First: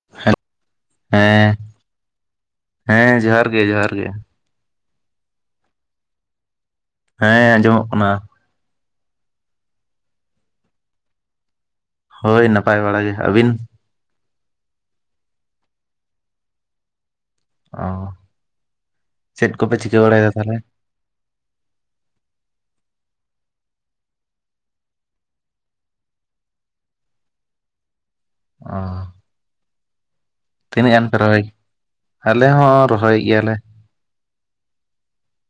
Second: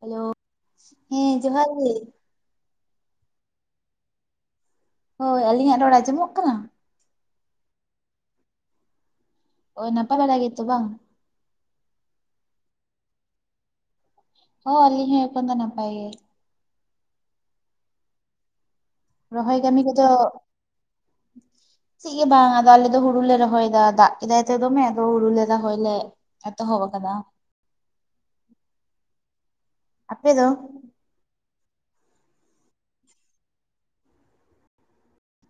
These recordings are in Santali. ᱦᱮᱞᱳ ᱦᱮᱸ ᱡᱚᱦᱟᱨ ᱜᱮ ᱦᱮᱸ ᱡᱚᱦᱟᱨ ᱜᱮ ᱡᱚᱦᱟᱨ ᱜᱮ ᱦᱳᱭ ᱟᱹᱞᱤᱧᱟᱜ ᱨᱚᱲ ᱟᱸᱡᱚᱢᱚᱜ ᱠᱟᱱᱟ ᱦᱮᱸ ᱟᱸᱡᱚᱢᱚᱜ ᱠᱟᱱᱟ ᱦᱳᱭ ᱱᱟᱯᱟᱭ ᱵᱟᱲᱟ ᱜᱮᱛᱚ ᱵᱟᱝ ᱦᱳᱭ ᱱᱟᱯᱟᱭ ᱵᱟᱲᱟ ᱜᱮ ᱟᱹᱵᱤᱱ ᱦᱚᱸ ᱚᱞᱤ ᱦᱚᱸ ᱮᱠᱷᱚᱱ ᱫᱚ ᱱᱟᱯᱟᱭ ᱜᱮ ᱚᱻ ᱪᱮᱫ ᱨᱚᱦᱚᱭ ᱠᱚᱯᱮ ᱠᱟᱹᱢᱤ ᱪᱤᱠᱟᱹ ᱠᱚᱫᱚ ᱵᱟᱲᱟᱭ ᱫᱟ ᱛᱟᱦᱞᱮ [unintelligible] ᱪᱮᱜ ᱜᱮ ᱵᱟᱝ ᱟᱫᱚ ᱟᱞᱮ ᱫᱚ ᱦᱩᱲᱩ ᱞᱮ ᱨᱚᱦᱚᱭ ᱫᱟ ᱫᱟᱜ ᱠᱮᱫᱟᱭ ᱛᱚ ᱫᱚᱢᱮ ᱟᱫᱚ ᱦᱩᱲᱩᱞᱮ ᱨᱚᱦᱚᱭ ᱞᱮ ᱮᱛᱚᱦᱚᱵ ᱟᱠᱟᱫᱟ ᱚ ᱟᱯᱮ ᱫᱚ ᱛᱤᱱᱟᱹᱜ ᱜᱟᱱ ᱯᱮ ᱨᱚᱦᱚᱭ ᱼᱼ ᱟᱞᱮ ᱦᱚᱸ ᱨᱚᱦᱚᱭᱮᱜ ᱜᱮᱭᱟᱞᱮ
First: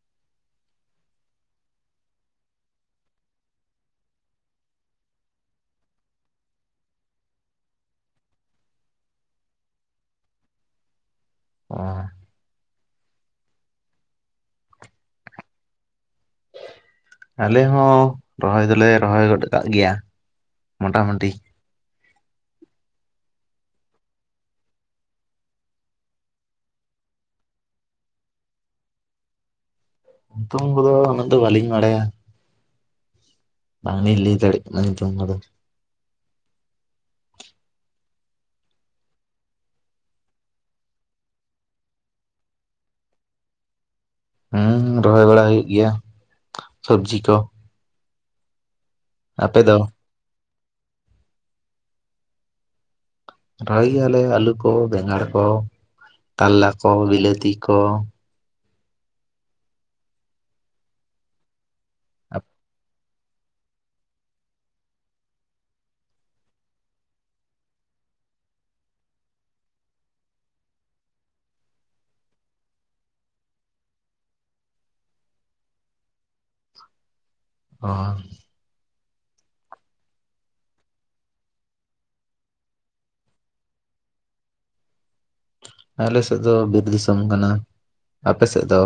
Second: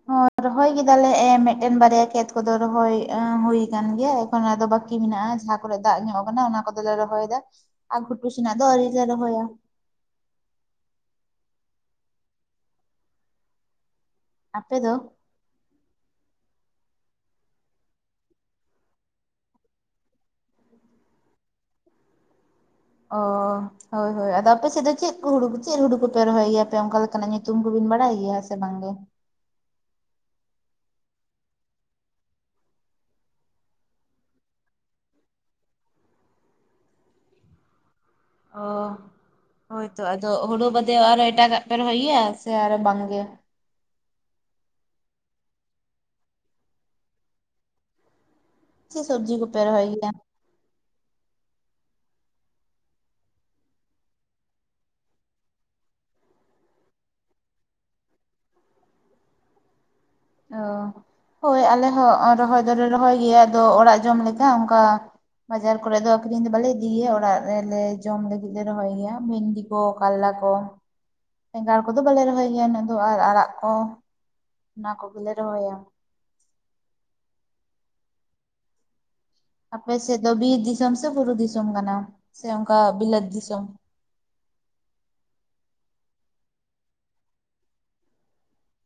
ᱦᱚᱸ ᱨᱚᱦᱚᱭ ᱠᱮᱫᱟᱞᱮ ᱮ ᱢᱤᱫᱴᱮᱱ ᱵᱟᱨᱭᱟ ᱠᱷᱮᱛ ᱠᱚᱫᱚ ᱨᱚᱦᱚᱭ ᱮ ᱦᱩᱭ ᱠᱟᱱ ᱜᱮᱭᱟ ᱚᱱᱟ ᱫᱚ ᱵᱟᱹᱠᱤ ᱢᱮᱱᱟᱜᱼᱟ ᱡᱟᱦᱟᱸ ᱠᱚᱨᱮ ᱫᱟᱜ ᱧᱚᱜ ᱠᱟᱱᱟ ᱚᱱᱟ ᱠᱚᱫᱚᱞᱮ ᱨᱚᱦᱚᱭ ᱫᱟ ᱟᱨ ᱜᱷᱩᱴᱩ ᱥᱮᱱᱟᱜ ᱫᱚ ᱟᱹᱨᱤᱞᱮ ᱨᱚᱦᱭᱟ [unintelligible] ᱟᱯᱮ ᱫᱚ ᱟᱞᱮ ᱦᱚᱸ ᱨᱚᱦᱚᱭ ᱫᱚᱞᱮ ᱨᱚᱦᱚᱭ ᱜᱚᱫ ᱠᱟᱜ ᱜᱮᱭᱟ ᱢᱚᱴᱟᱢᱩᱴᱤ ᱚ ᱦᱳᱭ ᱦᱳᱭ ᱟᱫᱚ ᱟᱯᱮ ᱥᱮᱫ ᱫᱚ ᱪᱮᱫ ᱠᱚ ᱦᱩᱲᱩ ᱪᱮᱫ ᱦᱩᱲᱩ ᱠᱚᱯᱮ ᱨᱚᱦᱚᱭ ᱜᱮᱭᱟᱯᱮ ᱚᱱᱠᱟ ᱞᱮᱠᱟᱱᱟᱜ ᱧᱩᱛᱩᱢ ᱠᱚᱵᱤᱱ ᱵᱟᱲᱟᱭ ᱜᱮᱭᱟ ᱥᱮ ᱵᱟᱝᱜᱮ ᱛᱩᱝ [inaudible] ᱠᱚ ᱫᱚ ᱚᱱᱟ ᱫᱚ ᱵᱟᱞᱤᱧ ᱵᱟᱰᱟᱭᱟ ᱾ ᱵᱟᱝᱞᱤᱞ ᱞᱟᱹᱭ ᱫᱟᱲᱮᱜ ᱠᱟᱱᱟ ᱞᱩᱛᱩᱢ ᱠᱚᱫᱚ ᱾ ᱚᱻ ᱦᱳᱭᱛᱚ ᱟᱫᱚ ᱦᱩᱲᱩ ᱵᱟᱫᱮ ᱟᱨᱚ ᱮᱴᱟᱜᱟᱜ ᱯᱮ ᱨᱚᱦᱚᱭ ᱜᱮᱭᱟ ᱥᱮ ᱟᱨᱚ ᱵᱟᱝᱜᱮ ᱦᱩᱸᱻ ᱨᱚᱦᱚᱭ ᱵᱟᱲᱟ ᱦᱩᱭᱩᱜ ᱜᱮᱭᱟ ᱥᱚᱵᱽᱡᱤ ᱠᱚ ᱪᱮᱫ ᱥᱚᱵᱽᱡᱤ ᱠᱚᱯᱮ ᱟᱯᱮ ᱫᱚ ᱨᱚᱦᱚᱭ ᱜᱮᱭᱟ ᱨᱚᱦᱚᱭ ᱜᱮᱭᱟᱞᱮ ᱟᱹᱞᱩ ᱠᱚ ᱵᱮᱸᱜᱟᱲ ᱠᱚ ᱠᱟᱞᱞᱟ ᱠᱚ ᱵᱤᱞᱟᱹᱛᱤ ᱠᱚ ᱚ ᱦᱳᱭ ᱟᱞᱮ ᱦᱚᱸ [unintelligible] ᱨᱚᱦᱚᱭ ᱫᱚᱞᱮ ᱨᱚᱦᱚᱭ ᱜᱮᱭᱟ ᱟᱫᱚ ᱚᱲᱟᱜ ᱡᱚᱢ ᱞᱮᱠᱟ ᱚᱱᱠᱟ ᱵᱟᱡᱟᱨ ᱠᱚᱨᱮ ᱫᱚ ᱟᱹᱠᱷᱨᱤᱧ ᱫᱚ ᱵᱟᱞᱮ ᱤᱫᱤᱭᱭᱟ ᱚᱲᱟᱜ ᱨᱮᱞᱮ ᱡᱚᱢ ᱞᱟᱹᱜᱤᱫ ᱞᱮ ᱫᱚᱦᱚᱭ ᱜᱮᱭᱟ [unintelligible] ᱠᱚ ᱠᱟᱞᱞᱟ ᱠᱚ ᱵᱮᱸᱜᱟᱲ ᱠᱚᱫᱚ ᱵᱟᱞᱮ ᱨᱚᱦᱚᱭ ᱜᱮᱭᱟ ᱩᱱᱟᱹᱜ ᱫᱚ ᱟᱨ ᱟᱲᱟᱜ ᱠᱚ ᱚᱱᱟ ᱠᱚᱜᱮᱞᱮ ᱨᱚᱦᱚᱭᱟ ᱚᱻ ᱟᱯᱮ ᱥᱮᱫ ᱫᱚ ᱵᱤᱨ ᱫᱤᱥᱚᱢ ᱥᱮ ᱵᱩᱨᱩ ᱫᱤᱥᱚᱢ ᱠᱟᱱᱟ ᱥᱮ ᱚᱱᱠᱟ ᱵᱤᱞᱟᱹᱛ ᱫᱤᱥᱚᱢ? ᱟᱞᱮ ᱥᱮᱫ ᱫᱚ ᱵᱤᱨ ᱫᱤᱥᱚᱢ ᱠᱟᱱᱟ᱾ ᱟᱯᱮᱥᱮᱫ ᱫᱚ?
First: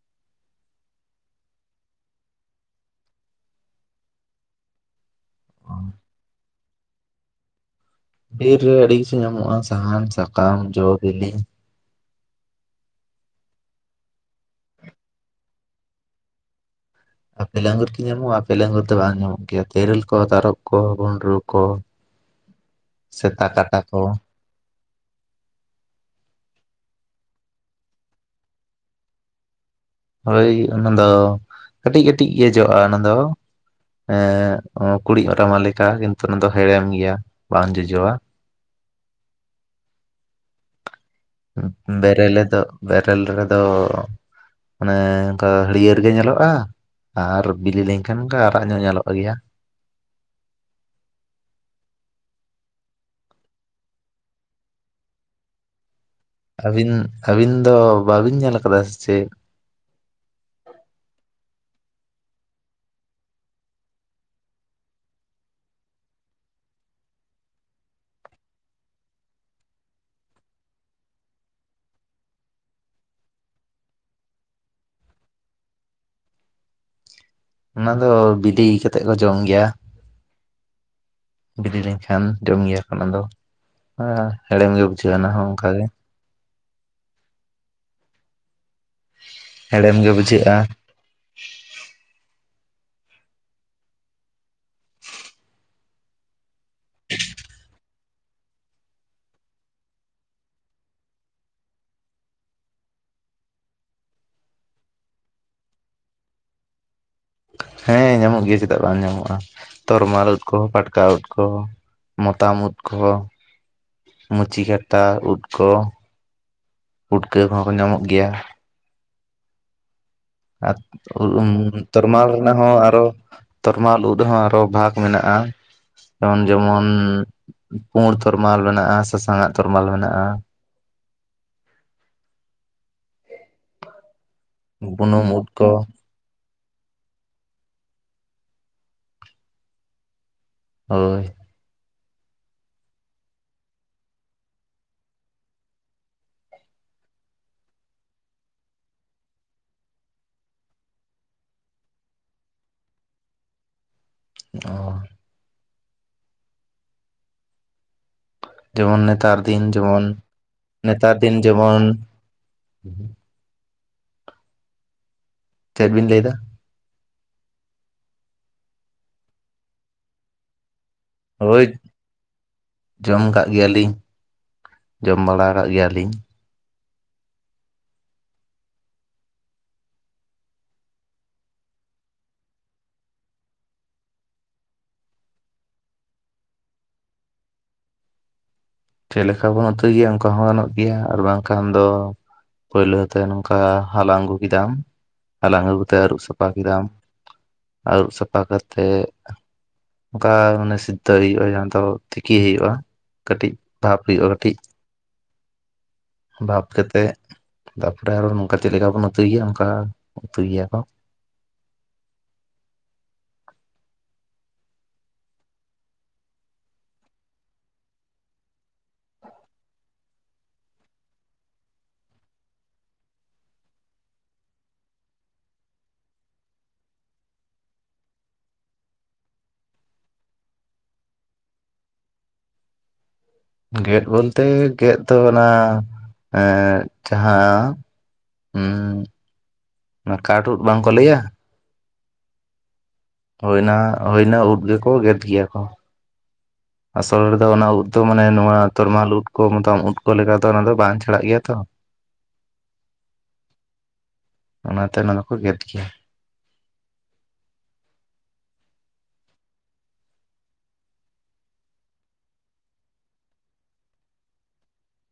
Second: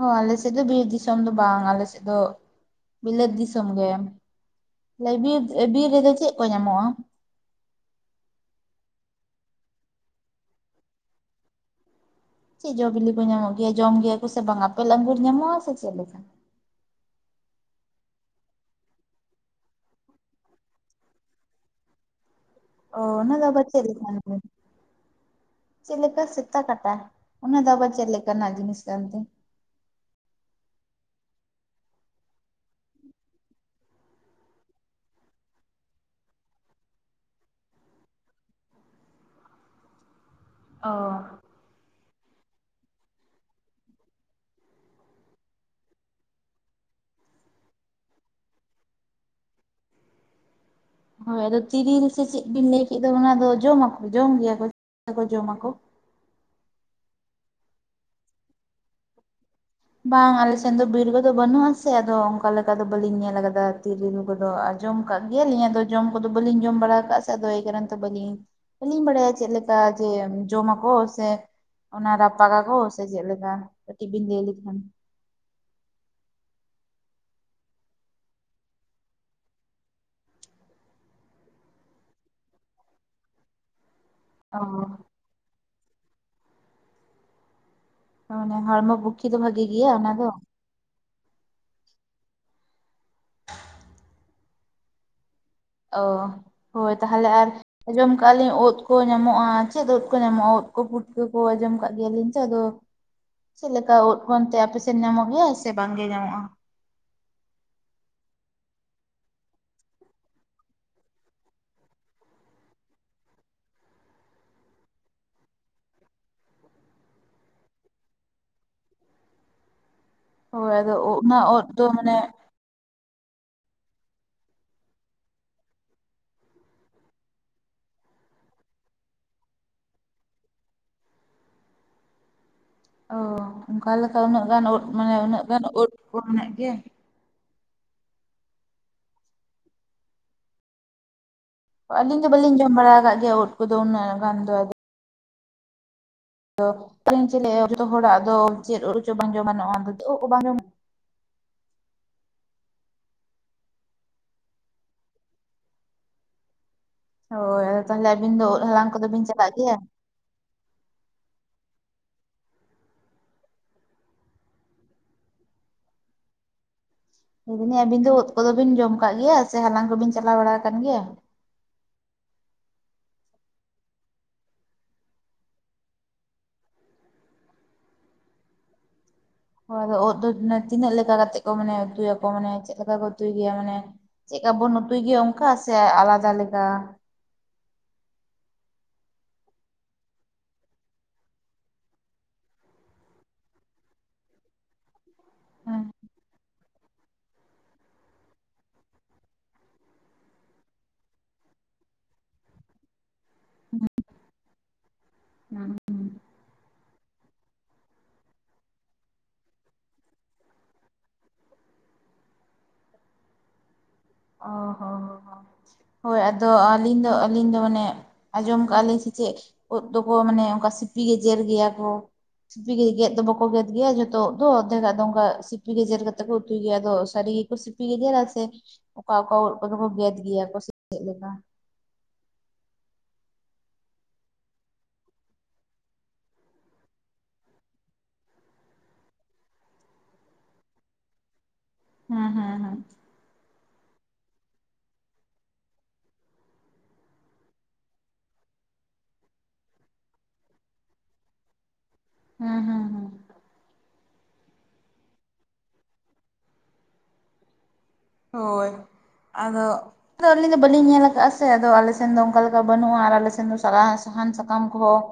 ᱚ ᱟᱞᱮ ᱥᱮᱫ ᱫᱚ ᱵᱤᱨ ᱫᱤᱥᱚᱢ ᱫᱚ ᱵᱟᱝ ᱟᱞᱮ ᱥᱮᱫ ᱫᱚ ᱵᱤᱞᱟᱹᱛ ᱫᱤᱥᱚᱢ ᱜᱮ᱾ [unintelligible] ᱵᱤᱨ ᱵᱤᱨ ᱨᱮᱫᱚ ᱪᱮᱫ ᱠᱚ ᱧᱟᱢᱚᱜᱼᱟ ᱵᱤᱨ ᱨᱮ ᱟᱹᱰᱤ ᱠᱤᱪᱷᱩ ᱧᱟᱢᱚᱜᱼᱟ ᱥᱟᱦᱟᱱ ᱥᱟᱠᱟᱢ ᱡᱚ ᱵᱤᱞᱤ᱾ ᱪᱮᱫ ᱡᱚ ᱵᱤᱞᱤ ᱠᱚ ᱧᱟᱢᱚᱜ ᱜᱮᱭᱟ ᱡᱚᱢ ᱜᱮᱭᱟ ᱠᱚ ᱥᱮ ᱵᱟᱝ ᱟᱯᱮ ᱞᱟᱹᱜᱤᱫ ᱧᱟᱢᱚᱜᱼᱟ ᱥᱮ ᱪᱮᱫ ᱞᱮᱠᱟ ᱟᱯᱮ ᱞᱝᱜᱩᱨ ᱠᱤ ᱧᱟᱢᱚᱜᱼᱟ ᱟᱯᱮᱞ ᱞᱟᱝᱝᱜᱩᱨ ᱫᱚ ᱵᱟᱝ ᱧᱟᱢᱚᱜ ᱜᱮᱭᱟ ᱛᱮᱨᱮᱞ ᱠᱚ ᱛᱟᱨᱚᱵ ᱠᱚ ᱜᱩᱸᱰᱨᱩ ᱠᱚ᱾ ᱚ ᱚᱱᱟ ᱫᱚ ᱥᱮᱛᱟ ᱟᱵᱟᱨ ᱠᱟᱴᱟ ᱪᱮᱫ ᱠᱚ ᱞᱮᱠᱟᱱ ᱛᱮ ᱪᱮᱫ ᱞᱮᱠᱟ ᱥᱮᱛᱟ ᱠᱟᱴᱟ ᱚᱱᱟ ᱫᱚ ᱟᱵᱟᱨ ᱪᱮᱫ ᱞᱮᱠᱟᱱᱟᱜ ᱡᱤᱱᱤᱥ ᱠᱟᱱ ᱛᱮ ᱾ ᱦᱳᱭ ᱚᱱᱟᱫᱚ ᱠᱟᱹᱴᱤᱡ ᱠᱟᱹᱴᱤᱡ ᱜᱮ ᱡᱚᱜᱼᱟ ᱚᱱᱟ ᱫᱚ᱾ ᱦᱮᱸ ᱠᱩᱲᱤᱫ ᱨᱟᱢᱟ ᱞᱮᱠᱟ ᱠᱤᱱᱛᱩ ᱚᱱᱟ ᱫᱚ ᱦᱮᱲᱮᱢ ᱜᱮᱭᱟ ᱵᱟᱝ ᱡᱚᱡᱚᱣᱟ। ᱚ ᱵᱮᱨᱮᱞᱮ ᱫᱚ ᱵᱮᱨᱮᱞ ᱨᱮᱫᱚ ᱼᱼ ᱢᱟᱱᱮ ᱚᱱᱠᱟ ᱦᱟᱹᱲᱭᱟᱹᱨ ᱜᱮ ᱧᱮᱞᱚᱜᱼᱟ ᱾ ᱟᱨ ᱵᱤᱞᱤ ᱞᱮᱱ ᱠᱷᱟᱱ ᱜᱮ ᱟᱨᱟᱜ ᱧᱚᱜ ᱧᱮᱞᱚᱜ ᱜᱮᱭᱟ᱾ ᱦᱳᱭ ᱟᱫᱚ ᱛᱤᱨᱤᱞ ᱥᱮ ᱪᱮᱫ ᱵᱤᱱ ᱞᱟᱹᱭ ᱠᱮᱫ ᱫᱚ ᱚᱱᱟ ᱫᱚ ᱡᱚᱢᱟᱠᱚ ᱡᱚᱢ ᱜᱮᱭᱟ ᱠᱚ ᱪᱮᱫ [inaudible] ᱠᱚ ᱡᱚᱢᱟᱠᱚ ᱟᱹᱵᱤᱱ ᱟᱹᱵᱤᱱ ᱫᱚ ᱵᱟᱵᱤᱱ ᱧᱮᱞ ᱟᱠᱟᱫᱟ ᱥᱮ ᱪᱮᱫ? ᱵᱟᱝ ᱟᱞᱮᱥᱱ ᱫᱚ ᱵᱤᱨ ᱠᱚᱫᱚ ᱵᱟᱹᱱᱩᱜ ᱟᱥᱮ ᱟᱫᱚ ᱚᱱᱠᱟ ᱞᱮᱠᱟ ᱫᱚ ᱵᱟᱹᱞᱤᱧ ᱧᱮᱞ ᱟᱠᱟᱫᱟ ᱛᱤᱨᱤᱞ ᱠᱚᱫᱚ ᱟᱨ ᱼᱼ ᱡᱚᱢ ᱠᱟᱜ ᱜᱮᱭᱟᱞᱤᱧ ᱟᱫᱚ ᱡᱚᱢ ᱠᱚᱫᱚ ᱵᱟᱹᱞᱤᱧ ᱡᱚᱢ ᱵᱟᱲᱟ ᱟᱠᱟᱫᱼᱟ ᱥᱮ ᱟᱫᱚ ᱮᱭ ᱠᱟᱨᱚᱱ ᱛᱮ ᱵᱟᱹᱞᱤᱧ ᱵᱟᱹᱞᱤᱧ ᱵᱟᱲᱟᱭᱟ ᱪᱮᱫ ᱞᱮᱠᱟ ᱡᱮ ᱡᱚᱢᱟᱠᱚ ᱥᱮ ᱼᱼ ᱚᱱᱟ ᱨᱟᱯᱟᱜᱟᱠᱚ ᱥᱮ ᱪᱮᱫ ᱞᱮᱠᱟ ᱠᱟᱹᱴᱤᱡ ᱵᱤᱱ ᱞᱟᱹᱭ ᱞᱮᱠᱷᱟᱱ᱾ ᱚᱱᱟ ᱫᱚ ᱵᱤᱞᱤ ᱠᱟᱛᱮᱜ ᱠᱚ ᱡᱚᱢ ᱜᱮᱭᱟ᱾ ᱵᱤᱞᱤ ᱞᱮᱱᱠᱷᱟᱱ ᱡᱚᱢ ᱜᱮᱭᱟᱠᱚ ᱚᱱᱟ ᱫᱚ ᱚ ᱦᱮᱲᱮᱢ ᱜᱮ ᱵᱩᱡᱷᱟᱹᱜᱼᱟ ᱚᱱᱟ ᱦᱚᱸ ᱚᱱᱠᱟᱜᱮ᱾ ᱢᱟᱱᱮ ᱦᱚᱲᱢᱚ ᱯᱩᱠᱷᱽᱤ ᱫᱚ ᱵᱷᱟᱜᱤ ᱜᱮᱭᱟ ᱦᱮᱲᱮᱢ ᱚᱱᱟ ᱜᱮ ᱫᱚ? ᱵᱩᱡᱷᱟᱹᱜᱼᱟ ᱚ ᱦᱳᱭ ᱛᱟᱦᱚᱞᱮ ᱟᱨ ᱼᱼ ᱟᱸᱡᱚᱢ ᱠᱟᱜᱼᱟ ᱞᱤᱧ ᱩᱛ ᱠᱚ ᱧᱟᱢᱚᱜᱼᱟ ᱪᱮᱫ ᱩᱫ ᱠᱚ ᱧᱟᱢᱚᱜᱼᱟ ᱚᱛ ᱠᱚ ᱯᱩᱴᱠᱟᱹ ᱠᱚ ᱟᱸᱡᱚᱢ ᱠᱟᱜ ᱜᱮᱭᱟᱞᱤᱧ ᱛᱚ ᱟᱫᱚ ᱪᱮᱫ ᱞᱮᱠᱟ ᱩᱫ ᱠᱚ ᱚᱱᱛᱮ ᱟᱯᱮᱥᱮᱫ ᱧᱟᱢᱚᱜ ᱜᱮᱭᱟ ᱥᱮ ᱵᱟᱝᱜᱮ ᱧᱟᱢᱚᱜᱼᱟ? ᱦᱮᱸ ᱧᱟᱢᱚᱜ ᱜᱮᱭᱟ ᱪᱮᱫᱟᱜ ᱵᱟᱝ ᱧᱟᱢᱚᱜᱼᱟ ᱛᱚᱨᱢᱟᱞ ᱩᱫ ᱠᱚ ᱯᱟᱴᱠᱟ ᱩᱫ ᱠᱚ᱾ ᱢᱚᱛᱟᱢ ᱩᱫ ᱠᱚ ᱢᱩᱪᱤ ᱠᱷᱟᱛᱟ ᱩᱫ ᱠᱚ᱾ ᱯᱩᱴᱠᱟᱹ ᱠᱚᱦᱚᱸ ᱠᱚ ᱧᱟᱢᱚᱜ ᱜᱮᱭᱟ᱾ ᱦᱳᱭ ᱟᱨ ᱟᱫᱚ ᱚᱱᱟ ᱳᱫ ᱫᱚ [inaudible] ᱢᱟᱱᱮ ᱛᱨᱢᱟᱞ ᱚᱱᱟ ᱦᱚᱸ ᱟᱨᱚ ᱛᱚᱨᱢᱟᱞ ᱩᱫ ᱨᱮᱦᱚᱸ ᱟᱨᱚ ᱵᱷᱟᱜᱽ ᱢᱮᱱᱟᱜᱼᱟ। ᱡᱮᱢᱚᱱ ᱡᱮᱢᱚᱱ ᱯᱩᱰ ᱛᱚᱨᱢᱟᱞ ᱢᱮᱱᱟᱜᱼᱟ ᱥᱟᱥᱟᱝᱼᱟᱜ ᱛᱚᱨᱢᱟᱞ ᱢᱮᱱᱟᱜᱼᱟ। ᱚ ᱚᱠᱟ ᱞᱮᱠᱟ ᱩᱱᱟᱹᱜ ᱜᱟᱱ ᱩᱫ ᱢᱟᱱᱮ ᱩᱱᱟᱹᱜ ᱜᱟᱱ ᱩᱫ ᱠᱚ ᱢᱮᱱᱟᱜ ᱜᱮᱭᱟ? ᱦᱳᱭ ᱟᱹᱞᱤᱧ ᱫᱚ ᱵᱟᱹᱞᱤᱧ ᱡᱚᱢ ᱵᱟᱲᱟ ᱟᱠᱟᱫ ᱜᱮᱭᱟ ᱩᱫ ᱠᱚᱫᱚ ᱩᱱᱟᱹᱜ ᱜᱟᱱ ᱫᱚ ᱟᱫᱚ ᱮᱧ ᱪ [inaudible] ᱡᱚᱛᱚ [inaudible] ᱦᱚᱲᱟᱜ ᱫᱚ ᱪᱮᱫ ᱪᱚ ᱵᱟᱝ ᱡᱚᱢ ᱜᱟᱱᱚᱜᱼᱟ ᱩᱫ ᱠᱚ ᱵᱟᱝ ᱡᱚᱢ ᱚ ᱦᱳᱭ ᱟᱫᱚ ᱛᱟᱦᱚᱞᱮ ᱟᱹᱵᱤᱱ ᱫᱚ ᱩᱫ ᱦᱟᱞᱟᱝ ᱡᱮᱢᱚᱱ ᱠᱚᱫᱚ ᱵᱤᱱ ᱱᱮᱛᱟᱨ ᱪᱟᱞᱟᱜ ᱫᱤᱱ ᱜᱮᱭᱟ? ᱡᱮᱢᱚᱱ ᱱᱮᱛᱟᱨ ᱫᱤᱱ ᱡᱮᱢᱚᱱ ᱪᱮᱫ ᱵᱤᱱ ᱞᱟᱹᱭ ᱮᱫᱟ ᱞᱟᱹᱭ [inaudible] ᱫᱟᱞᱤᱧ [inaudible] ᱟᱵᱤᱱ ᱫᱚ ᱩᱫ ᱠᱚᱫᱚ ᱵᱤᱱ ᱡᱚᱢ ᱟᱠᱟᱜ ᱜᱮᱭᱟ ᱥᱮ ᱦᱟᱞᱟᱝ ᱠᱚᱵᱤᱱ ᱪᱟᱞᱟᱣ ᱵᱟᱲᱟ ᱟᱠᱟᱱ ᱜᱮᱭᱟ? ᱦᱳᱭ ᱡᱚᱢ ᱠᱟᱜ ᱜᱮᱭᱟᱞᱤᱧ ᱡᱚᱢ ᱵᱟᱲᱟ ᱠᱟᱜ ᱜᱮᱭᱟᱞᱤᱧ᱾ ᱦᱳᱭ ᱟᱫᱚ ᱩᱫ ᱫᱚ ᱛᱤᱱᱟᱹᱜ ᱞᱮᱠᱟ ᱠᱟᱛᱮᱫ ᱠᱚ ᱢᱟᱱᱮ ᱩᱛᱩᱭᱟᱠᱚ ᱢᱟᱱᱮ ᱪᱮᱫ ᱞᱮᱠᱟ ᱠᱚ ᱩᱛᱩᱭ ᱜᱮᱭᱟ ᱢᱟᱱᱮ ᱼᱼ ᱪᱮᱫᱠᱟᱵᱚᱱ ᱩᱛᱩᱭ ᱜᱮᱭᱟ ᱚᱱᱠᱟ ᱥᱮ ᱟᱞᱟᱫᱟ ᱞᱮᱠᱟ? ᱪᱮᱫ ᱞᱮᱠᱟ ᱵᱚᱱ ᱩᱛᱩᱭ ᱜᱮᱭᱟ ᱚᱱᱠᱟ ᱦᱚᱸ ᱜᱟᱱᱚᱜ ᱜᱮᱭᱟ ᱟᱨ ᱵᱟᱝᱠᱷᱟᱱ ᱫᱚ ᱼᱼ ᱯᱳᱭᱞᱳ ᱛᱮ [unintelligible] ᱱᱚᱝᱠᱟ ᱦᱟᱞᱟᱝ ᱟᱹᱜᱩ ᱠᱮᱫᱟᱢ ᱦᱟᱞᱟᱝ ᱟᱹᱜᱩ ᱦᱮᱸ ᱠᱟᱛᱮ ᱟᱹᱨᱩᱵ ᱥᱟᱯᱷᱟ ᱠᱮᱫᱟᱢ, ᱟᱹᱨᱩᱵ ᱥᱟᱯᱷᱟ ᱠᱟᱛᱮᱜ ᱚᱱᱠᱟ ᱢᱟᱱᱮ ᱥᱤᱫᱽᱫᱷᱚ ᱦᱩᱭᱩᱜᱼᱟ ᱡᱟᱦᱟᱸ ᱫᱚ ᱛᱤᱠᱤ ᱦᱩᱭᱩᱜᱼᱟ ᱠᱟᱹᱴᱤᱡ᱾ ᱫᱷᱟᱯ [unintelligible] ᱠᱟᱹᱴᱤᱡ। ᱦᱩᱸ ᱦᱩᱸ ᱵᱟᱵᱽ ᱠᱟᱛᱮᱫ ᱛᱟᱯᱚᱨᱮ ᱟᱨᱚ ᱱᱚᱝᱠᱟ ᱪᱮᱫ ᱞᱮᱠᱟ ᱵᱚᱱ ᱩᱛᱩᱭ ᱜᱮᱭᱟ ᱚᱱᱠᱟ ᱩᱛᱩᱭ ᱜᱮᱭᱟ ᱠᱚ ᱚ ᱦᱚᱸ ᱦᱳᱭ ᱟᱫᱚ ᱟᱹᱞᱤᱧ ᱫᱚ ᱟᱹᱞᱤᱧ ᱫᱚ ᱢᱟᱱᱮ ᱟᱸᱡᱚᱢ ᱠᱟᱜᱼᱟ ᱞᱮ ᱥᱮ ᱪᱮᱫ ᱠᱚᱫ ᱫᱚᱠᱚ ᱢᱟᱱᱮ ᱚᱱᱠᱟ ᱥᱤᱯᱤ ᱜᱮ ᱡᱮᱨ ᱜᱮᱭᱟ ᱠᱚ ᱥᱤᱯᱤ ᱜᱮ ᱜᱮᱫ ᱫᱚ ᱵᱟᱠᱚ ᱜᱮᱫ ᱜᱮᱭᱟ ᱡᱷᱚᱛᱚ ᱫᱚ ᱟᱫᱷᱮᱠᱟ ᱫᱚ ᱚᱱᱠᱟ ᱥᱤᱯᱤ ᱜᱮᱡᱮᱨ ᱠᱟᱛᱮ ᱠᱚ ᱩᱛᱩᱭ ᱜᱮᱭᱟ ᱟᱫᱚ ᱥᱟᱹᱨᱤ ᱜᱮᱠᱚ ᱥᱤᱯᱤ ᱥᱤᱯᱤ ᱜᱤᱫᱮᱨ ᱥᱮ ᱚᱠᱟ ᱚᱠᱟ [unintelligible] ᱠᱚᱫᱚ ᱠᱚ ᱜᱮᱫ ᱜᱮᱭᱟ ᱠᱚ ᱥᱮ ᱪᱮᱫ ᱞᱮᱠᱟ ᱜᱮᱫ ᱵᱚᱞᱛᱮ ᱜᱮᱫ ᱫᱚ ᱚᱱᱟ [unintelligible] ᱡᱟᱦᱟᱸ [inaudible] ᱚᱱᱟ ᱠᱟᱴᱩᱫ ᱵᱟᱝᱠᱚ ᱞᱟᱹᱭᱟ ᱦᱮᱸ ᱦᱮᱸ ᱦᱮᱸ ᱦᱳᱭᱱᱟ ᱦᱳᱭᱱᱟ ᱩᱫ ᱜᱮᱠᱚ ᱜᱮᱫ ᱜᱮᱭᱟ ᱠᱚ ᱟᱥᱚᱞ ᱨᱮᱫᱚ ᱚᱱᱟ ᱩᱫ ᱫᱚ ᱢᱟᱱᱮ ᱱᱚᱣᱟ ᱛᱚᱨᱢᱟᱞ ᱩᱫ ᱠᱚ ᱢᱚᱛᱟᱢ ᱩᱫ ᱠᱚ ᱞᱮᱠᱟ ᱫᱚ ᱚᱱᱟ ᱫᱚ ᱵᱟᱝ ᱪᱷᱟᱲᱟᱜ ᱜᱮᱭᱟ ᱛᱚ [inaudible] ᱦᱮᱸ ᱦᱮᱸ ᱦᱮᱸ ᱚᱱᱟᱛᱮ ᱚᱱᱟ ᱫᱚᱠᱚ ᱜᱮᱫ ᱜᱮᱭᱟ ᱦᱳᱭ [inaudible] ᱟᱫᱚ ᱟᱫᱚ ᱟᱹᱞᱤᱧ ᱫᱚ ᱵᱟᱹᱞᱤᱧ ᱧᱮᱞ ᱟᱠᱟᱫᱟ ᱥᱮ ᱟᱫᱚ ᱟᱞᱮ ᱥᱮᱱ ᱫᱚ ᱚᱱᱠᱟ ᱞᱮᱠᱟ ᱵᱟᱹᱱᱩᱜᱼᱟ ᱟᱞᱮ ᱥᱮᱱ ᱫᱚ [unintelligible] ᱥᱟᱦᱟᱱ ᱥᱟᱠᱟᱢ ᱠᱚᱦᱚᱸ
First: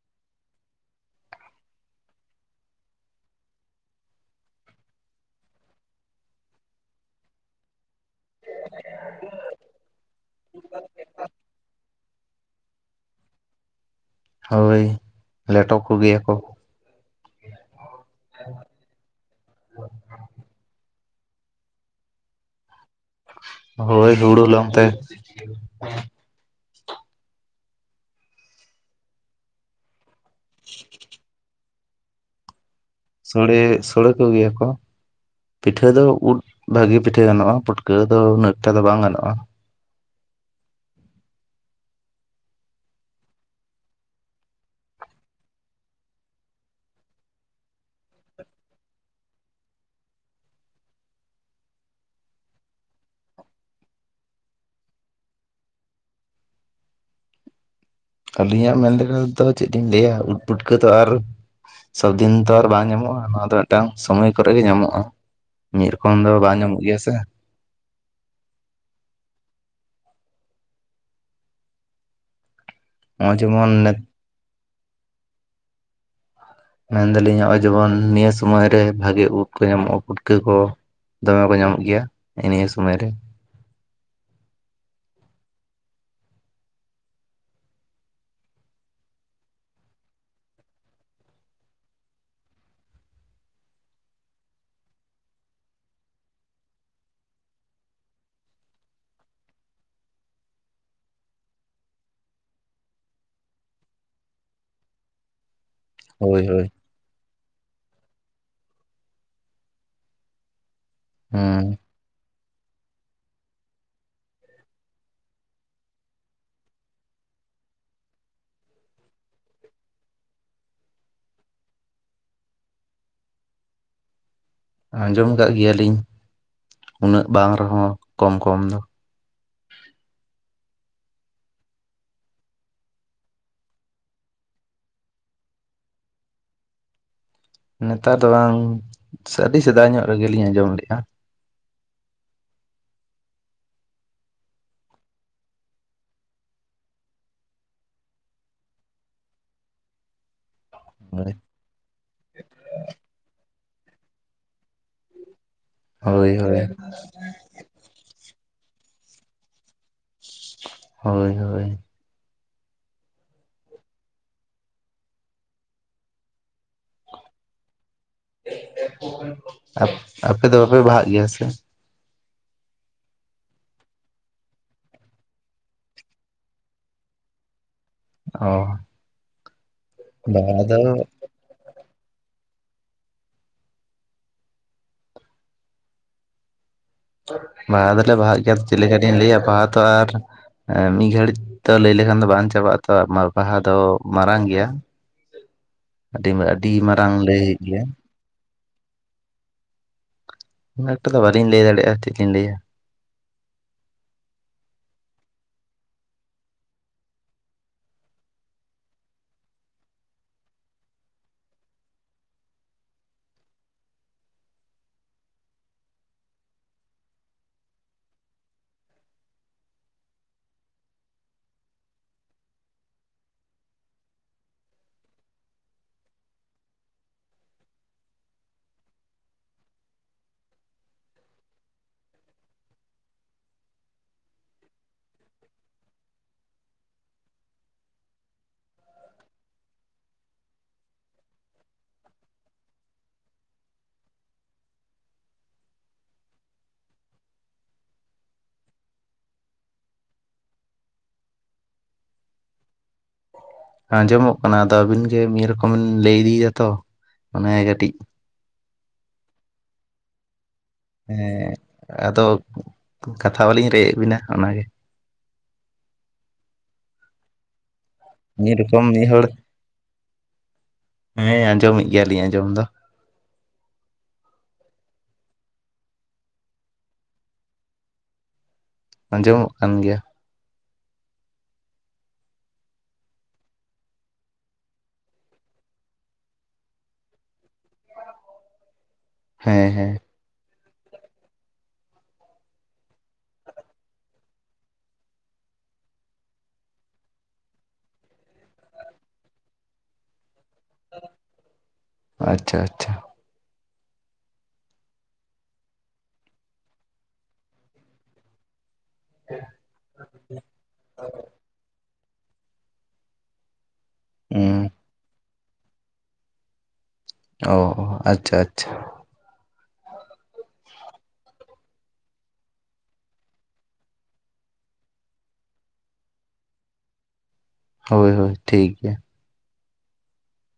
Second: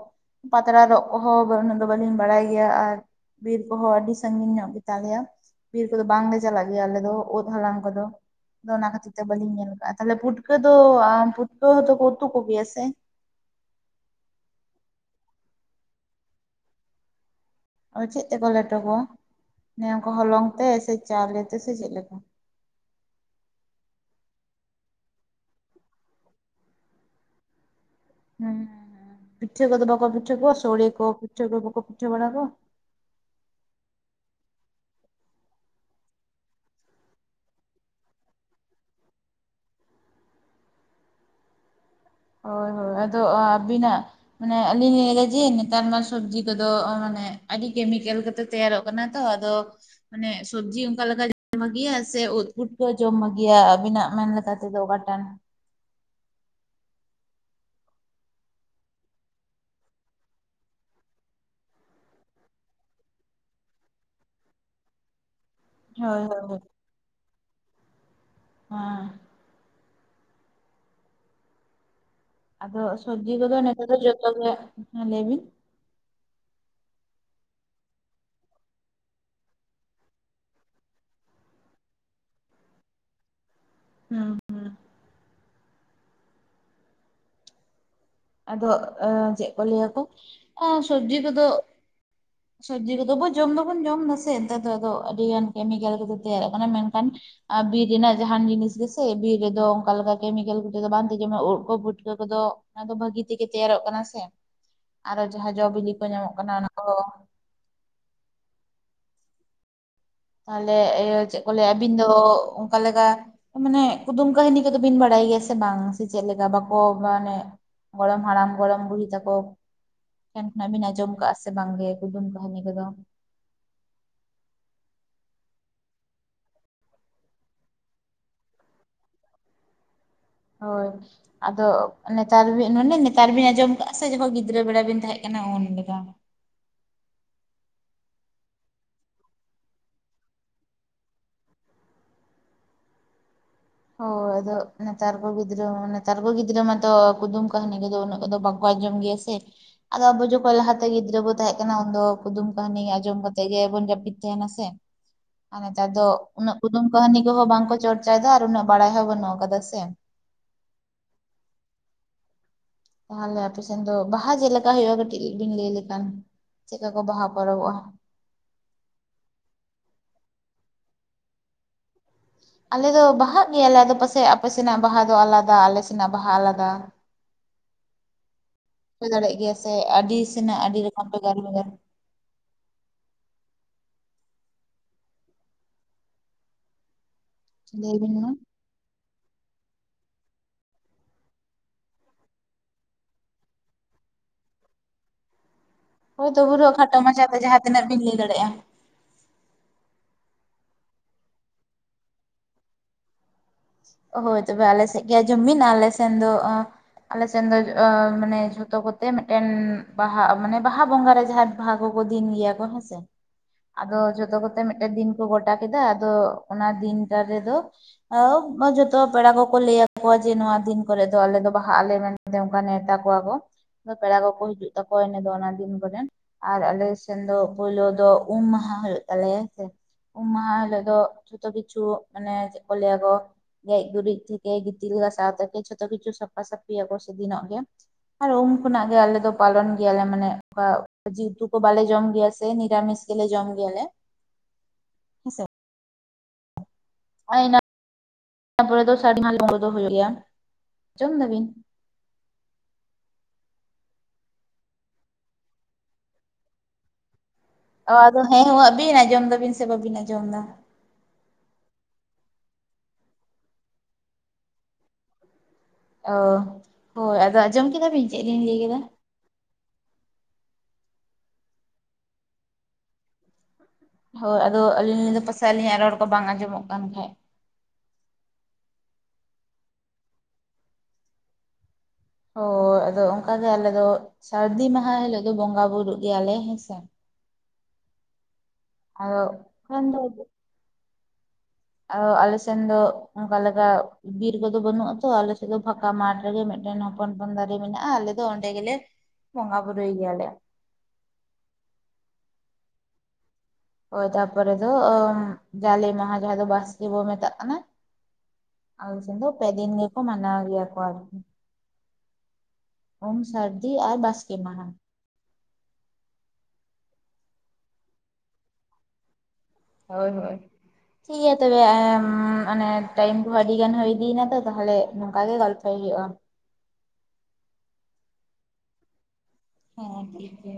ᱯᱟᱛᱲᱟ ᱨᱚᱜ ᱠᱚᱦᱚᱸ [unintelligible] ᱩᱱᱟᱹᱜ ᱫᱚ ᱵᱟᱹᱞᱤᱧ ᱵᱟᱲᱟᱭ ᱜᱮᱭᱟ ᱟᱨ ᱵᱤᱨ ᱠᱚᱦᱚᱸ ᱟᱹᱰᱤ ᱥᱟᱺᱜᱤᱧ ᱧᱚᱜ ᱜᱮᱛᱟᱞᱮᱭᱟ ᱵᱤᱨ ᱠᱚᱫᱚ ᱵᱟᱝᱞᱮ ᱪᱟᱞᱟᱜ ᱜᱮᱭᱟ ᱟᱞᱮ ᱫᱚ ᱩᱫ ᱦᱟᱞᱟᱝ ᱦᱮᱞᱳ ᱟᱫᱚ ᱚᱱᱟ ᱠᱷᱟᱹᱛᱤᱨ ᱛᱮ ᱵᱟᱹᱞᱤᱧ ᱧᱮᱞ ᱠᱟᱜᱼᱟ ᱛᱟᱦᱚᱞᱮ ᱯᱩᱴᱠᱟᱹ ᱫᱚ [unintelligible] ᱯᱩᱴᱠᱟᱹ ᱦᱚᱸᱛᱚᱠᱚ ᱩᱛᱩ ᱠᱚ ᱜᱮᱭᱟ ᱥᱮ ᱦᱳᱭ [inaudible] ᱞᱮᱴᱚ ᱠᱚ ᱜᱮᱭᱟ ᱠᱚ ᱟᱨ ᱪᱮᱫ ᱛᱮᱠᱚ ᱞᱮᱴᱚ ᱠᱚᱣᱟ [unintelligible] ᱚᱱᱠᱟ ᱦᱚᱞᱚᱝ ᱛᱮ ᱥᱮ ᱪᱟᱣᱞᱮ ᱛᱮ ᱥᱮ ᱪᱮᱫ ᱞᱮᱠᱟ ᱦᱳᱭ ᱦᱩᱲᱩ ᱦᱚᱞᱚᱝ ᱛᱮ [unintelligible] ᱦᱮᱸ [inaudible] ᱯᱤᱴᱷᱟᱹ ᱠᱚᱫᱚ ᱵᱟᱠᱚ ᱯᱤᱴᱷᱟᱹ ᱠᱚᱣᱟ ᱥᱳᱲᱮ ᱠᱚ ᱯᱤᱴᱷᱟᱹ ᱠᱚ ᱵᱟᱠᱚ ᱯᱤᱴᱷᱟᱹ ᱵᱟᱲᱟ ᱠᱚᱣᱟ ᱥᱚᱲᱮ ᱥᱩᱲᱟᱹ ᱠᱚ ᱜᱮᱭᱟ ᱠᱚ ᱯᱤᱴᱷᱟᱹ ᱫᱚ ᱩᱫ ᱵᱷᱟᱹᱜᱤ ᱯᱤᱴᱷᱟᱹ ᱜᱟᱱᱚᱜᱼᱟ ᱯᱩᱴᱠᱟᱹ ᱫᱚ ᱩᱱᱟᱹᱜ ᱮᱠᱴᱟ ᱫᱚ ᱵᱟᱝ ᱜᱟᱱᱚᱜᱼᱟ ᱦᱳᱭ ᱦᱳᱭ ᱟᱫᱚ ᱟᱹᱵᱤᱱᱟᱜ ᱢᱟᱱᱮ ᱟᱹᱞᱤᱧ ᱞᱤᱧ ᱞᱟᱹᱭ ᱮᱫᱟ ᱡᱮ ᱱᱮᱛᱟᱨ ᱢᱟ ᱥᱚᱵᱽᱡᱤ ᱠᱚᱫᱚ [unintelligible] ᱢᱟᱱᱮ ᱟᱹᱰᱤ ᱠᱮᱢᱤᱠᱮᱞ ᱠᱟᱛᱮ ᱛᱮᱭᱟᱨᱚᱜ ᱠᱟᱱᱟ ᱛᱚ ᱟᱫᱚ ᱢᱟᱱᱮ ᱥᱚᱵᱽᱡᱤ ᱚᱱᱠᱟ ᱞᱮᱠᱟ [unintelligible] ᱵᱷᱟᱹᱜᱤᱭᱟ ᱥᱮ ᱩᱫ ᱯᱩᱴᱠᱟᱹ ᱡᱚᱢ ᱵᱷᱟᱹᱜᱤᱭᱟ ᱟᱹᱵᱤᱱᱟᱜ ᱢᱮᱱ ᱞᱮᱠᱟ ᱩᱫ ᱫᱚ ᱚᱠᱟᱴᱟᱝ ᱟᱹᱞᱤᱧᱟᱜ ᱢᱮᱱ ᱞᱮᱠᱟ ᱛᱮᱫᱚ ᱪᱮᱫ ᱞᱤᱧ ᱞᱟᱹᱭᱟ ᱩᱫ ᱯᱩᱴᱠᱟᱹ ᱛᱚ ᱟᱨ ᱥᱚᱵ ᱫᱤᱱ ᱛᱚ ᱟᱨ ᱵᱟᱝ ᱧᱟᱢᱚᱜᱼᱟ ᱱᱚᱣᱟ ᱫᱚ ᱢᱤᱫᱴᱟᱝ ᱥᱚᱢᱚᱭ ᱠᱚᱨᱮ ᱜᱮ ᱧᱟᱢᱚᱜᱼᱟ ᱢᱤᱫ ᱨᱚᱠᱚᱢ ᱦᱳᱭ ᱫᱚ ᱦᱳᱭ ᱵᱟᱝ ᱦᱳᱭ ᱧᱟᱢᱚᱜ ᱜᱮᱭᱟ ᱥᱮ ᱦᱮᱸ ᱟᱫᱚ ᱥᱚᱵᱽᱡᱤ ᱱᱚᱜᱼᱚᱭ ᱠᱚᱫᱚ ᱡᱮᱢᱚᱱ ᱱᱮᱛᱟᱨ ᱫᱚ ᱡᱚᱛᱚᱜᱮ [unintelligible] ᱞᱟᱹᱭ ᱵᱤᱱ ᱢᱮᱱᱫᱟᱞᱤᱧ ᱱᱚᱜᱼᱚᱸᱭ ᱡᱮᱢᱚᱱ ᱱᱤᱭᱟᱹ ᱥᱚᱢᱚᱭ ᱨᱮ ᱵᱷᱟᱹᱜᱤ ᱩᱫ ᱠᱚ ᱧᱟᱢᱚᱜᱼᱟ ᱯᱩᱴᱠᱟᱹ ᱠᱚ ᱫᱚᱢᱮ ᱠᱚ ᱧᱟᱢᱚᱜ ᱜᱮᱭᱟ [unintelligible] ᱱᱤᱭᱟᱹ ᱥᱚᱢᱚᱭ ᱨᱮ [unintelligible] ᱟᱫᱚ ᱪᱮᱫ ᱠᱚ ᱞᱟᱹᱭᱟᱠᱚ ᱟᱸ ᱥᱚᱵᱡᱤ ᱠᱚᱫᱚ ᱥᱚᱵᱽᱡᱤ ᱠᱚᱫᱚ ᱡᱚᱢ ᱫᱚᱵᱚᱱ ᱡᱚᱢ ᱫᱟᱥᱮ ᱱᱮᱛᱟᱨ ᱫᱚ ᱟᱫᱚ ᱟᱹᱰᱤ ᱜᱟᱱ ᱠᱮᱢᱤᱠᱮᱞ ᱠᱚᱛᱮ ᱛᱮᱭᱟᱨᱚᱜ ᱠᱟᱱᱟ ᱢᱮᱱᱠᱷᱟᱱ ᱟᱨ ᱵᱤᱨ ᱨᱮᱱᱟᱜ ᱡᱟᱦᱟᱱ ᱡᱤᱱᱤᱥ ᱜᱮᱥᱮ ᱵᱤᱨ ᱨᱮᱫᱚ ᱚᱱᱠᱟ ᱞᱮᱠᱟ ᱠᱮᱢᱤᱠᱮᱞ ᱠᱚᱛᱮ ᱫᱚ ᱵᱟᱝ ᱛᱟᱦᱮᱸ ᱡᱮᱢᱚᱱ ᱩᱫ ᱠᱚ ᱯᱩᱴᱠᱟᱹ ᱠᱚᱫᱚ ᱚᱱᱟ ᱫᱚ ᱵᱷᱟᱹᱜᱤ ᱛᱮᱜᱮ ᱛᱮᱭᱟᱨᱚᱜ ᱠᱟᱱᱟ ᱥᱮ ᱟᱨᱦᱚ ᱡᱟᱦᱟᱸ ᱡᱚ ᱵᱤᱞᱤ ᱠᱚ ᱧᱟᱢᱚᱜ ᱦᱳᱭ ᱠᱟᱱᱟ ᱦᱳᱭ ᱚᱱᱟ ᱠᱚᱦᱚ ᱛᱟᱦᱚᱞᱮ ᱤᱭᱟᱹ ᱪᱮᱫ ᱠᱚ ᱦᱮᱸ ᱞᱟᱹᱭᱟ ᱟᱹᱵᱤᱱ ᱫᱚ ᱚᱱᱠᱟ ᱞᱮᱠᱟ ᱢᱟᱱᱮ ᱠᱩᱫᱩᱢ ᱠᱟᱹᱦᱱᱤ ᱠᱚᱫᱚ ᱵᱤᱱ ᱵᱟᱲᱟᱭ ᱜᱮᱭᱟ ᱥᱮ ᱵᱟᱝ ᱥᱮ ᱪᱮᱫ ᱞᱮᱠᱟ ᱵᱟᱠᱚ ᱢᱟᱱᱮ ᱜᱚᱨᱚᱢ ᱦᱟᱲᱟᱢ ᱜᱚᱨᱚᱢ ᱵᱩᱲᱦᱤ ᱛᱟᱠᱚ ᱴᱷᱮᱱ ᱠᱷᱚᱱᱟᱜ ᱵᱤᱱ ᱟᱸᱡᱚᱢ ᱠᱟᱜᱼᱟ ᱥᱮ ᱵᱟᱝᱜᱮ ᱠᱩᱫᱩᱢ ᱠᱟᱹᱦᱱᱤ ᱠᱚᱫᱚ ᱟᱸᱡᱚᱢ ᱠᱟᱫ ᱜᱮᱭᱟᱞᱤᱧ [inaudible] ᱩᱱᱟᱹᱜ ᱵᱟᱝ ᱨᱮᱦᱚᱸ ᱠᱚᱢ-ᱠᱚᱢ ᱫᱚ ᱦᱳᱭ ᱟᱫᱚ ᱱᱮᱛᱟᱨ [unintelligible] ᱢᱟᱱᱮ ᱱᱮᱛᱟᱨ ᱵᱤᱱ ᱟᱸᱡᱚᱢ ᱟᱠᱟᱫᱼᱟ ᱥᱮ ᱡᱚᱠᱷᱚᱱ ᱜᱤᱫᱽᱨᱟᱹ ᱵᱮᱲᱟ ᱵᱤᱱ ᱛᱟᱦᱮᱸ ᱠᱟᱱᱟ ᱩᱱᱞᱮᱠᱟ ᱱᱮᱛᱟᱨ ᱫᱚ ᱵᱟᱝ ᱟᱹᱰᱤ ᱥᱮᱫᱟᱭ ᱧᱚᱜ ᱨᱮᱜᱮᱞᱤᱧ ᱟᱸᱡᱚᱢ ᱞᱮᱜᱼᱟ ᱦᱳᱭ ᱟᱫᱚ ᱱᱮᱛᱟᱨ ᱠᱚ ᱜᱤᱫᱽᱨᱟᱹ ᱱᱮᱛᱟᱨ ᱠᱚ ᱜᱤᱫᱽᱨᱟᱹ ᱢᱟᱛᱚ ᱠᱩᱫᱩᱢ-ᱠᱟᱹᱦᱱᱤ ᱠᱚᱫᱚ ᱩᱱᱟᱹᱜ ᱠᱚᱫᱚ ᱵᱟᱝ ᱟᱸᱡᱚᱢ ᱜᱮᱭᱟ ᱥᱮ ᱟᱫᱚ ᱟᱵᱚ ᱡᱚᱠᱷᱚᱡ ᱞᱟᱦᱟ ᱜᱤᱫᱽᱨᱟᱹ ᱵᱚ ᱦᱳᱭ ᱛᱟᱦᱮᱸ ᱠᱟᱱᱟ ᱩᱱ ᱫᱚ ᱠᱩᱫᱩᱢ ᱠᱟᱹᱦᱱᱤ ᱟᱸᱡᱚᱢ ᱠᱟᱛᱮᱜ ᱜᱮᱵᱚᱱ ᱡᱟᱹᱯᱤᱫ ᱛᱟᱦᱮᱱᱟ ᱥᱮ ᱟᱨ ᱱᱮᱛᱟᱨ ᱫᱚ ᱦᱳᱭ ᱩᱱᱟᱹᱜ ᱦᱳᱭ ᱠᱩᱫᱩᱢ ᱠᱟᱹᱦᱱᱤ ᱠᱚᱦᱚᱸ ᱵᱟᱝ ᱠᱚ ᱪᱚᱨᱪᱟᱭᱮᱫᱟ ᱟᱨ ᱩᱱᱟᱹᱜ ᱵᱟᱲᱟᱭ ᱦᱚᱸ ᱵᱟᱹᱱᱩᱜ ᱠᱟᱫᱟ ᱥᱮ ᱦᱳᱭ ᱦᱳᱭ ᱛᱟᱦᱚᱞᱮ ᱟᱯᱮᱥᱱ ᱫᱚ ᱵᱟᱦᱟ ᱪᱮᱫ ᱞᱮᱠᱟ ᱦᱩᱭᱩᱜᱼᱟ ᱠᱟᱹᱴᱤᱡ ᱵᱤᱱ ᱞᱟᱹᱭ ᱞᱮᱠᱷᱟᱱ ᱪᱮᱫᱠᱟ ᱠᱚ ᱵᱟᱦᱟ ᱯᱚᱨᱚᱵᱚᱜᱼᱟ ᱟᱯᱮ ᱫᱚ ᱵᱟᱯᱮ ᱵᱟᱦᱟᱜ ᱜᱮᱭᱟ ᱥᱮ ᱟᱞᱮ ᱫᱚ ᱵᱟᱦᱟᱜ ᱜᱮᱭᱟᱞᱮ ᱟᱫᱚ ᱯᱟᱥᱮᱡ ᱟᱯᱮ ᱥᱮᱱᱟᱜ ᱵᱟᱦᱟ ᱫᱚ ᱟᱞᱟᱫᱟ ᱟᱞᱮ ᱥᱮᱱᱟᱜ ᱵᱟᱦᱟ ᱟᱞᱟᱫᱟ ᱚ ᱦᱳᱭ ᱫᱟᱲᱮᱭᱟᱜ ᱜᱮᱭᱟ ᱥᱮ ᱟᱹᱰᱤ ᱵᱟᱦᱟ ᱥᱮᱱᱟᱜ ᱟᱹᱰᱤ ᱫᱚ ᱨᱚᱠᱚᱢ ᱵᱷᱮᱜᱟᱨ ᱵᱷᱮᱜᱟᱨ ᱞᱟᱹᱭ ᱵᱟᱦᱟ ᱵᱤᱱ ᱫᱚᱞᱮ ᱢᱟ ᱵᱟᱦᱟᱜ ᱜᱮᱭᱟ ᱪᱮᱫ ᱞᱮᱠᱟᱛᱤᱧ ᱞᱟᱹᱭᱟ ᱵᱟᱦᱟ ᱛᱚ ᱟᱨ ᱢᱤᱫ ᱜᱷᱟᱹᱲᱤᱡ ᱫᱚ ᱞᱟᱹᱭ ᱞᱮᱠᱷᱟᱱ ᱫᱚ ᱵᱟᱝ ᱪᱟᱵᱟᱜᱼᱟ ᱛᱚ ᱵᱟᱦᱟ ᱫᱚ ᱢᱟᱨᱟᱝ ᱜᱮᱭᱟ ᱦᱳᱭ ᱟᱹᱰᱤ ᱛᱚᱵᱩ ᱨᱮᱦᱚ ᱟᱹᱰᱤ ᱠᱷᱟᱴᱚ ᱢᱟᱨᱟᱝ ᱢᱟᱪᱷᱟᱛᱮ ᱞᱟᱹᱭ ᱦᱩᱭᱩᱜ ᱡᱟᱦᱟᱸ ᱜᱮᱭᱟ ᱛᱤᱱᱟᱹᱜ ᱵᱤᱱ ᱞᱟᱹᱭ ᱫᱟᱲᱮᱭᱟᱜᱼᱟ ᱩᱱᱟᱹᱜ ᱮᱠᱴᱟ ᱫᱚ ᱵᱟᱞᱤᱧ ᱞᱟᱹᱭ ᱫᱟᱲᱮᱭᱟᱜᱼᱟ ᱪᱮᱫ ᱞᱤᱧ ᱞᱟᱹᱭᱟ ᱦᱳᱭ ᱛᱚᱵᱮ ᱟᱞᱮᱥᱮᱫ ᱜᱮ ᱟᱡᱚᱢ ᱵᱤᱱ ᱟᱞᱮ ᱥᱮᱱ ᱫᱚ ᱟᱞᱮᱥᱮᱱ ᱫᱚ ᱢᱟᱱᱮ ᱡᱷᱚᱛᱚ ᱠᱚᱛᱮ ᱢᱤᱫᱴᱮᱱ ᱵᱟᱦᱟ ᱢᱟᱱᱮ ᱵᱟᱦᱟ ᱵᱚᱸᱜᱟ ᱨᱮ ᱡᱟᱦᱟᱸ ᱵᱟᱦᱟ ᱠᱚ ᱠᱚ ᱫᱤᱱ ᱜᱮᱭᱟ ᱠᱚ ᱦᱮᱸ ᱥᱮ ᱟᱫᱚ ᱡᱷᱚᱛᱚ ᱠᱚᱛᱮ ᱢᱤᱫᱴᱮᱱ ᱫᱤᱱ ᱠᱚ ᱜᱚᱴᱟ ᱠᱮᱫᱟ ᱟᱫᱚ ᱚᱱᱟ ᱫᱤᱱᱴᱟ ᱨᱮᱫᱚ [inaudible] ᱵᱟ ᱡᱚᱛᱚ ᱯᱮᱲᱟ ᱠᱚᱠᱚ ᱞᱟᱹᱭᱟ ᱠᱚᱣᱟᱠᱚ ᱡᱮ ᱱᱚᱣᱟ ᱫᱤᱱ ᱠᱚᱨᱮ ᱫᱚ ᱟᱞᱮ ᱫᱚ ᱵᱟᱦᱟᱜ ᱟᱞᱮ ᱢᱮᱱᱛᱮ ᱚᱱ ᱱᱮᱶᱛᱟ ᱠᱚᱣᱟ ᱠᱚ ᱯᱮᱲᱟ ᱠᱚᱠᱚ ᱦᱤᱡᱩᱜ ᱛᱟᱠᱚᱣᱟ ᱤᱱᱟ ᱫᱚ ᱚᱱᱟ ᱫᱤᱱ ᱠᱚᱨᱮ ᱟᱨ ᱟᱞᱮ ᱥᱮᱱ ᱫᱚ ᱯᱳᱭᱞᱳ ᱫᱚ ᱩᱢ ᱢᱟᱦᱟ ᱦᱩᱭᱩᱜ ᱛᱟᱞᱮᱭᱟ ᱦᱮᱸ ᱥᱮ ᱩᱢ ᱢᱟᱦᱟ ᱦᱤᱞᱟᱹᱜ ᱫᱚ ᱡᱷᱚᱛᱚ ᱠᱤᱪᱷᱩ ᱢᱟᱱᱮ ᱪᱮᱫ ᱠᱚ ᱞᱟᱹᱭᱟ ᱠᱚ ᱜᱮᱡ ᱜᱩᱨᱤᱡ ᱛᱷᱮᱠᱮ ᱜᱤᱛᱤᱞ ᱜᱟᱥᱟᱣ ᱛᱷᱮᱠᱮ ᱡᱷᱚᱛᱚ ᱠᱤᱪᱷᱩ ᱥᱟᱯᱷᱟ ᱥᱟᱹᱯᱟᱥᱟᱯᱷᱤ ᱭᱟᱠᱚ ᱥᱮ ᱫᱤᱱᱚᱜ ᱜᱮ ᱟᱨ ᱩᱱ ᱠᱷᱚᱱᱟᱜ ᱜᱮ ᱟᱞᱮ ᱫᱚ ᱯᱟᱞᱚᱱ ᱜᱮᱭᱟᱞᱮ ᱢᱟᱱᱮ ᱚᱱᱠᱟ ᱡᱤ ᱩᱛᱩ ᱠᱚ ᱵᱟᱞᱮ ᱡᱚᱢ ᱜᱮᱭᱟ ᱥᱮ ᱱᱤᱨᱟᱢᱤᱥ ᱜᱮᱞᱮ ᱡᱚᱢ ᱜᱮᱭᱟᱞᱮ ᱦᱮᱸᱥᱮ [inaudible] ᱫᱚ ᱦᱩᱭᱩᱜ ᱜᱮᱭᱟ ᱟᱸᱡᱚᱢ ᱫᱟᱵᱤᱱ ᱟᱸᱡᱚᱢᱚᱜ ᱠᱟᱱᱟ ᱟᱫᱚ ᱟᱹᱵᱤᱱ ᱜᱮ ᱢᱤᱫ ᱨᱚᱠᱚᱢ ᱵᱤᱱ ᱞᱟᱹᱭ ᱤᱫᱤᱭᱮᱫᱟ ᱛᱚ ᱢᱟᱱᱮ ᱚ ᱠᱟᱹᱴᱤᱡ ᱟᱫᱚ ᱦᱮᱸ ᱦᱩᱸ ᱟᱹᱵᱤᱱ ᱟᱸᱡᱚᱢ ᱫᱟᱵᱤᱱ ᱥᱮ ᱵᱟᱵᱤᱱ ᱟᱸᱡᱚᱢ ᱮᱫᱟ ᱦᱮᱸ ᱟᱫᱚ ᱠᱟᱛᱷᱟ ᱵᱟᱞᱤᱧ ᱨᱮᱮᱫ ᱵᱮᱤᱱᱟ ᱚᱱᱟᱜᱮ ᱚ ᱦᱳᱭ ᱟᱫᱚ ᱟᱸᱡᱚᱢ ᱠᱮᱫᱟ ᱵᱤᱱ ᱪᱮᱫ ᱞᱤᱧ ᱢᱤᱫ ᱞᱟᱹᱭ ᱠᱮᱫᱟ ᱨᱚᱠᱚᱢ ᱢᱤᱫ ᱦᱚᱲ ᱦᱮᱸ ᱟᱸᱡᱚᱢᱮᱫ ᱜᱮᱭᱟᱞᱤᱧ ᱟᱸᱡᱚᱢ ᱫᱚ ᱦᱳᱭ ᱟᱫᱚ ᱟᱹᱞᱤᱧ ᱫᱚ ᱯᱟᱥᱮᱡ ᱟᱹᱞᱤᱧᱟᱜ ᱨᱚᱲ ᱠᱚ ᱵᱟᱝ ᱟᱸᱡᱚᱢᱚᱜ ᱠᱟᱱ ᱠᱷᱟᱡ ᱟᱸᱡᱚᱢᱚᱜ ᱠᱟᱱ ᱜᱮᱭᱟ ᱚ ᱟᱫᱚ ᱚᱱᱠᱟ ᱜᱮ ᱟᱞᱮ ᱫᱚ ᱥᱟᱹᱨᱫᱤ ᱢᱟᱦᱟ ᱦᱤᱞᱳᱜ ᱫᱚ ᱵᱚᱸᱜᱟ ᱵᱩᱨᱩᱜ ᱜᱮᱭᱟᱞᱮ ᱦᱮᱸᱥᱮ ᱦᱮᱸ ᱦᱮᱸ [unintelligible] ᱟᱨ ᱟᱞᱮ ᱥᱮᱱ ᱫᱚ ᱚᱱᱠᱟ ᱞᱮᱠᱟ ᱵᱤᱨ ᱠᱚᱫᱚ ᱵᱟᱹᱱᱩᱜ ᱟᱛᱚ ᱟᱞᱮᱥᱮᱫ ᱫᱚ ᱯᱷᱟᱸᱠᱟ ᱢᱟᱴᱷ ᱨᱮᱜᱮ ᱢᱤᱫᱴᱮᱱ ᱦᱚᱯᱚᱱ ᱦᱚᱯᱚᱱ ᱫᱟᱨᱮ ᱢᱮᱱᱟᱜᱼᱟ ᱟᱞᱮ ᱫᱚ ᱚᱸᱰᱮ ᱜᱮᱞᱮ ᱵᱚᱸᱜᱟᱵᱩᱨᱩᱨᱩ ᱜᱮᱭᱟᱞᱮ ᱟᱪᱪᱷᱟ ᱟᱪᱪᱷᱟ ᱦᱳᱭ ᱛᱟᱨᱯᱚᱨᱮ ᱫᱚ ᱡᱟᱞᱮ ᱢᱟᱦᱟ ᱡᱟᱦᱟᱸ ᱫᱚ ᱵᱟᱥᱠᱮ ᱵᱚ ᱢᱮᱛᱟᱜ ᱠᱟᱱᱟ ᱟᱞᱮ ᱥᱮᱫ ᱯᱮ ᱫᱤᱱ ᱜᱮᱠᱚ ᱢᱟᱱᱟ ᱜᱮᱭᱟ ᱠᱚ ᱟᱨᱠᱤ ᱩᱢ ᱥᱟᱹᱨᱫᱤ ᱟᱨ ᱵᱟᱥᱠᱮ ᱦᱩᱸ ᱢᱟᱦᱟ ᱚ ᱟᱪᱪᱷᱟ ᱟᱪᱪᱷᱟ ᱦᱳᱭ ᱦᱳᱭ ᱴᱷᱤᱠ ᱜᱮᱭᱟ ᱛᱚᱵᱮ ᱚᱱᱮ ᱴᱟᱭᱤᱢ ᱠᱚᱦᱚᱸ ᱟᱹᱰᱤ ᱜᱟᱱ ᱦᱩᱭ ᱤᱫᱤᱭᱱᱟ ᱛᱚ ᱛᱟᱦᱚᱞᱮ ᱱᱚᱝᱠᱟ ᱜᱮ ᱜᱚᱞᱯᱚ [inaudible] ᱥᱦᱼᱟ ᱦᱳᱭ ᱦᱳᱭ ᱴᱷᱤᱠ ᱜᱮᱭᱟ ᱦᱮᱸ ᱴᱷᱤᱠ ᱜᱮ